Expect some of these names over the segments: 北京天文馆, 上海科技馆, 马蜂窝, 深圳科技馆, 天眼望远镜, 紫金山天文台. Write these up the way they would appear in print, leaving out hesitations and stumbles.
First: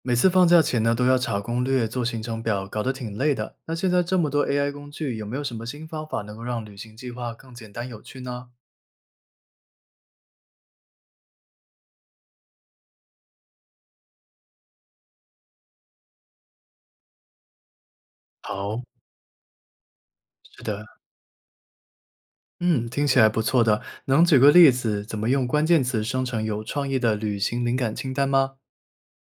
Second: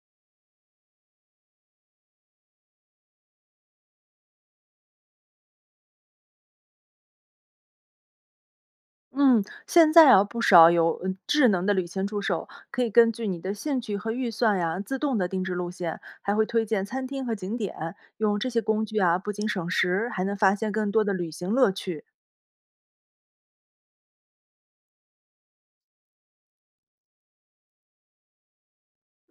每次放假前呢，都要查攻略、做行程表，搞得挺累的。那现在这么多 AI 工具，有没有什么新方法能够让旅行计划更简单有趣呢？嗯，现在啊，不少有智能的旅行助手，可以根据你的兴趣和预算呀，自动的定制路线，还会推荐餐厅和景点。用这些好。工具啊，不仅省时，还能发是现的。更多的旅行乐趣。嗯，听起来不错的。能举个例子，怎么用关键词生成有创意的旅行灵感清单吗？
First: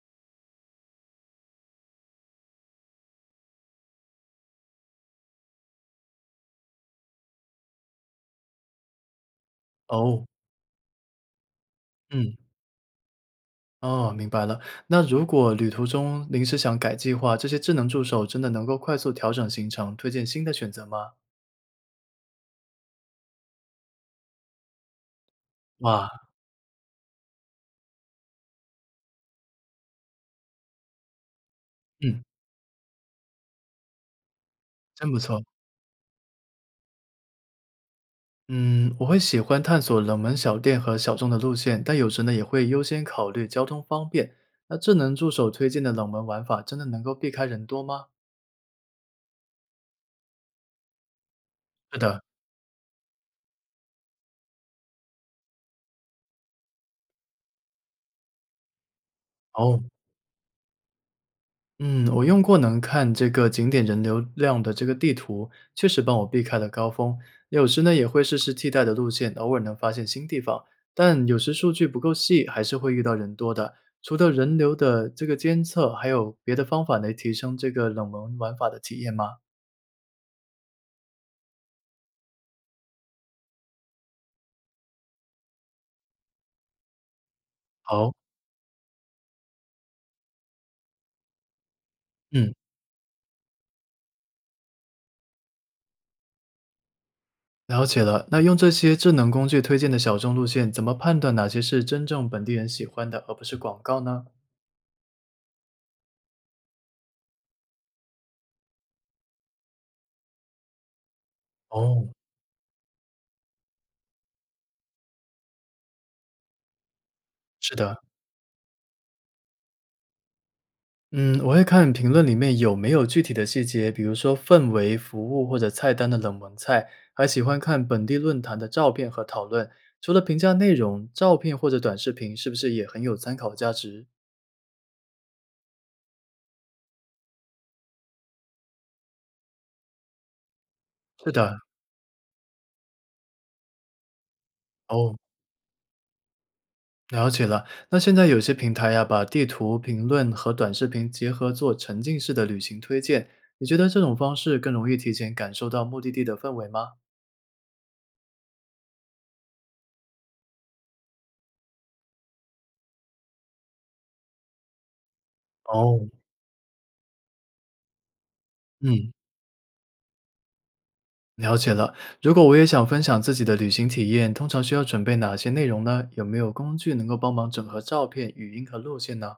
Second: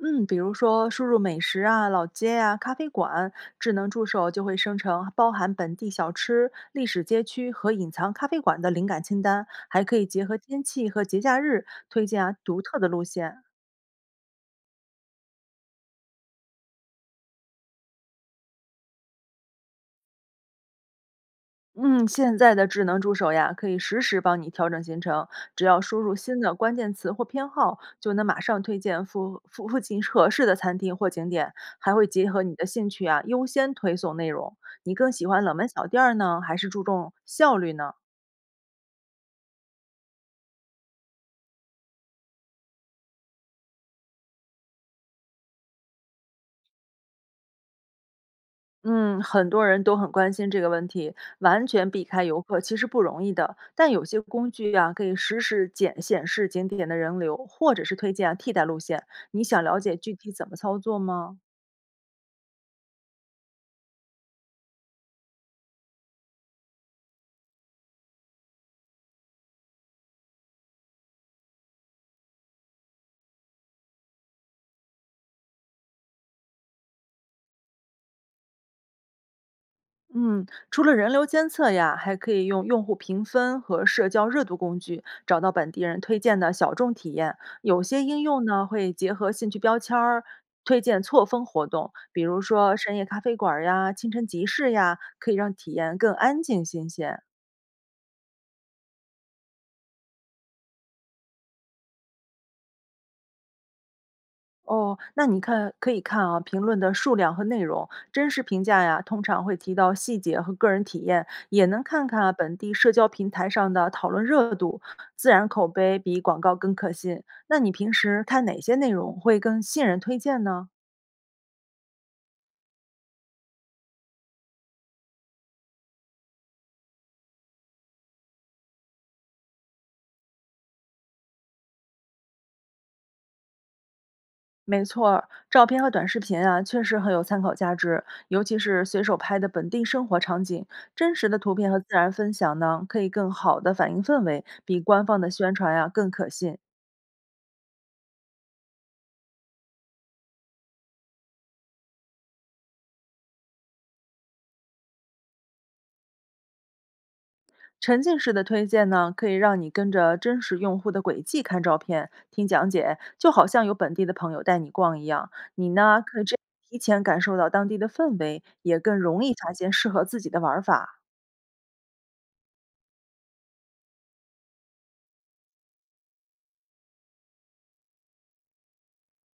嗯，比如说输入美食啊、老街啊、咖啡馆，智能助手就会生成包含本地小吃、历史街区和隐藏咖啡馆的灵感清单，还可以哦。结合天气和节假日推荐嗯，啊独特的路线。哦，明白了。那如果旅途中临时想改计划，这些智能助手真的能够快速调整行程，推荐新的选择吗？嗯，现在的智能助手呀，可以实时帮你调整行程，只要输哇。入新的关键词或偏好，就能马上推荐附近合适的餐厅或景点，还会嗯。结合你的兴趣啊，优先推送内容。你真更不喜错。欢冷门小店儿呢，还是注重效率呢？嗯，我会喜欢探索冷门小店和小众的路线，但有时呢也会优先考虑交通方便。那智能助手推荐的冷门玩法，真的能够避开人多吗？嗯，很多人都很关心这个问题，完全是避的。开游客其实不容易的。但有些工具啊，可以实时检显示景点的人流，或者是推荐啊替代路线。你想了哦。解具体怎么操作吗？嗯，我用过能看这个景点人流量的这个地图，确实帮我避开了高峰。有时呢也会试试替代的路线，偶尔能发现新地方，但有时数据不够细，还是会遇到人多的。除了人流的这个监测，还有别的方法来提升这个冷门玩法的体验吗？嗯，除了人流监测呀，还可以用用户评分和社交热度工具找到本地人推荐的小众体验。有些好。应用呢会结合兴趣标签儿推荐错峰活动，比如嗯。说深夜咖啡馆儿呀、清晨集市呀，可以让体验更安静新鲜。了解了，那用这些智能工具推荐的小众路线，怎么判断哪些是真正本地人喜欢的，而不是广告呢？哦，那你看可以看啊，评论的数量和内容，真实评价呀，通常会提到细节和个人体验，也能哦。看看啊本地社交平台上的讨论热度，自然口碑比广告更可信。那你是平的。时看哪些内容会更信任推荐呢？嗯，我会看评论里面有没有具体的细节，比如说氛围、服务或者菜单的冷门菜，还喜欢看本地论坛的照片和讨论。除了评价内容，照片或者短视频是不是也很有参考价值？没错儿，照片和短视频啊，确实很有参考价值，尤其是随手拍的本地生活场景，真实是的图的。片和自然分享呢，可以更好的反映氛围，比官哦，方的宣传呀、更可信。了解了，那现在有些平台呀，把地图评论和短视频结合做沉浸式的旅行推荐，你觉得这种方式更容易提前感受到目的地的氛围吗？沉浸式的推荐呢，可以让你跟着真实用户的轨迹看照片、听讲解，就好像有本地的朋友带你逛一样。你呢，哦。可以这样提前感受到当地的氛围，也更嗯，容易发现适合自己的玩儿法。了解了。如果我也想分享自己的旅行体验，通常需要准备哪些内容呢？有没有工具能够帮忙整合照片、语音和路线呢？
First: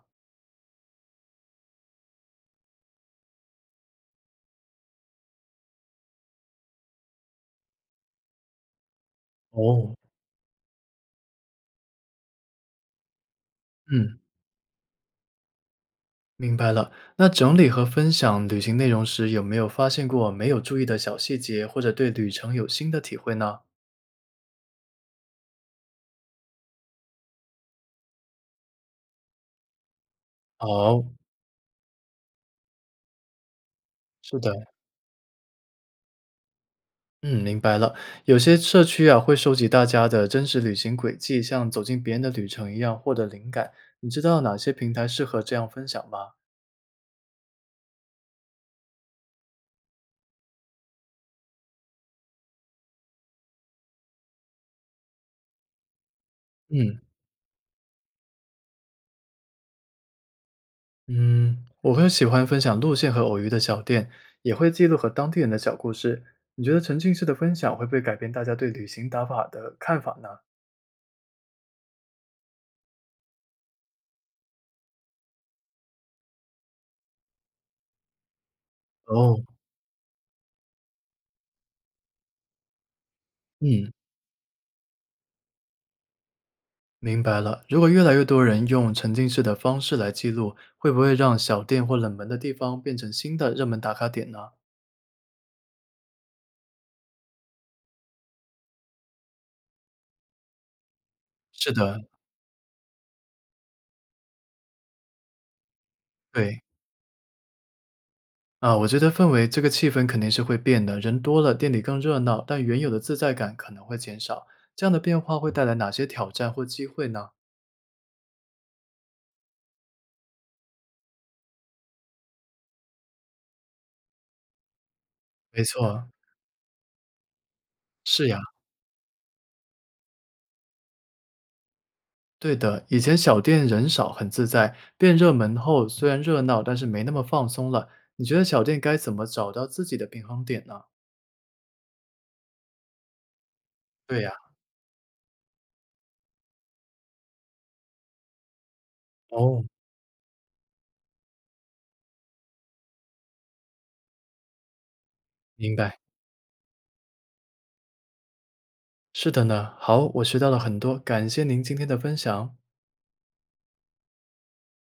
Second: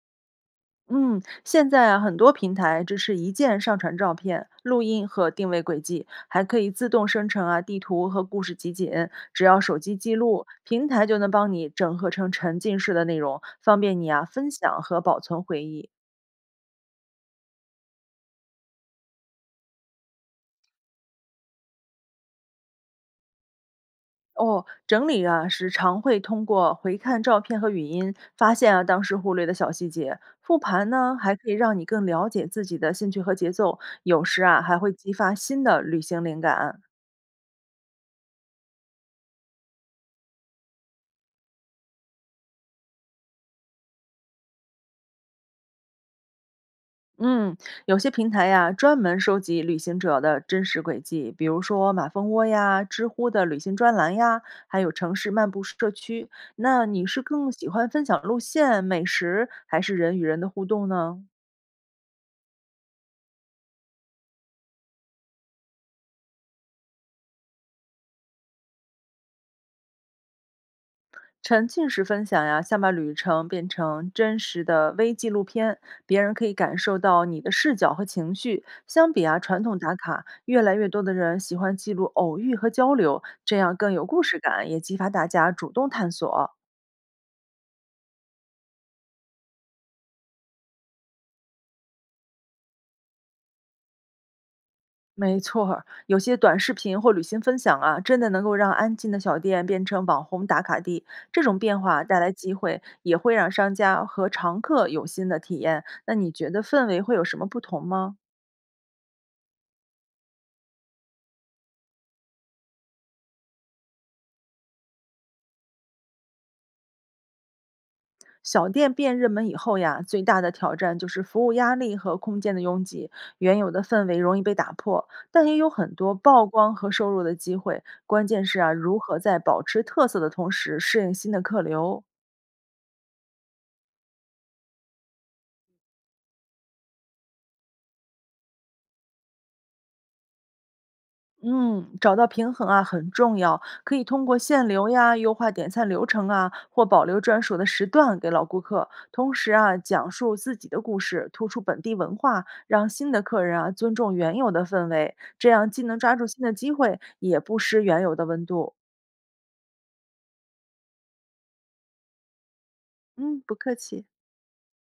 嗯，现在啊，很多平台支持一键上传照片、录音和定位轨迹，还可以自动生成啊地图和故事集锦。只要手哦。机记录，平台就能帮你整合成沉浸式的内容，方便你嗯，啊分享和保存回忆。明白了。那整理和分享旅行内容时，有没有发现过没有注意的小细节，或者对旅程有新的体会呢？哦，整理啊，时常会通过回看照片和语音，发现啊当时忽略的小细节。复盘哦。呢，还可以让你更了解自己的兴趣和节奏，有是时的。啊还会激发新的旅行灵感。嗯，明白了。有些社区啊会收集大家的真实旅行轨迹，像走进别人的旅程一样获得灵感。你知道哪些平台适合这样分享吗？嗯，有些平台呀、专门收集旅行者的真实轨迹，比如说马蜂窝呀、知乎的旅行专栏呀，还有城市漫步社区。那嗯。你是更喜欢分享路线、美食，还是人与人的互动呢？嗯，我会喜欢分享路线和偶遇的小店，也会记录和当地人的小故事。你觉得沉浸式的分享会不会改变大家对旅行打法的看法呢？沉浸式分享呀，想把旅程变成真实的微纪录片，别人可以感受到你的视角和情绪。相比啊，哦。传统打卡，越来越多的人喜欢记录偶遇和交流，这样嗯，更有故事感，也激发大家主动探索。明白了，如果越来越多人用沉浸式的方式来记录，会不会让小店或冷门的地方变成新的热门打卡点呢？没错儿，有些短视频或旅行分享啊，真的能够让安静的小店变成网红打卡地。这种是变的。化带来机会，也会让商家和常客有新的体验。那你觉对。得氛围会有什么不同吗？啊，我觉得氛围这个气氛肯定是会变的，人多了，店里更热闹，但原有的自在感可能会减少。这样的变化会带来哪些挑战或机会呢？小店变热门以后呀，最大的挑战就是服务压力和空间的拥挤，原有的氛围容易被打破，但也没有很错。多曝光和收入的机会。关是呀。键是啊，如何在保持特色的同时适应新的客流。对的。以前小店人少很自在，变热门后虽然热闹，但是没那么放松了。你觉得小店该怎么找到自己的平衡点呢？嗯，找到平衡啊很重要，可以对通呀。过限流呀、优化点餐流程啊，或保留专属的时段给老顾客。同时哦，啊，讲述自己的故事，突出本地文化，让新的客人啊尊重原有的氛围，这样明既白。能抓住新的机会，也不失原有的温度。是的呢。好，我学到了很多，感谢您今天的分享。嗯，不客气。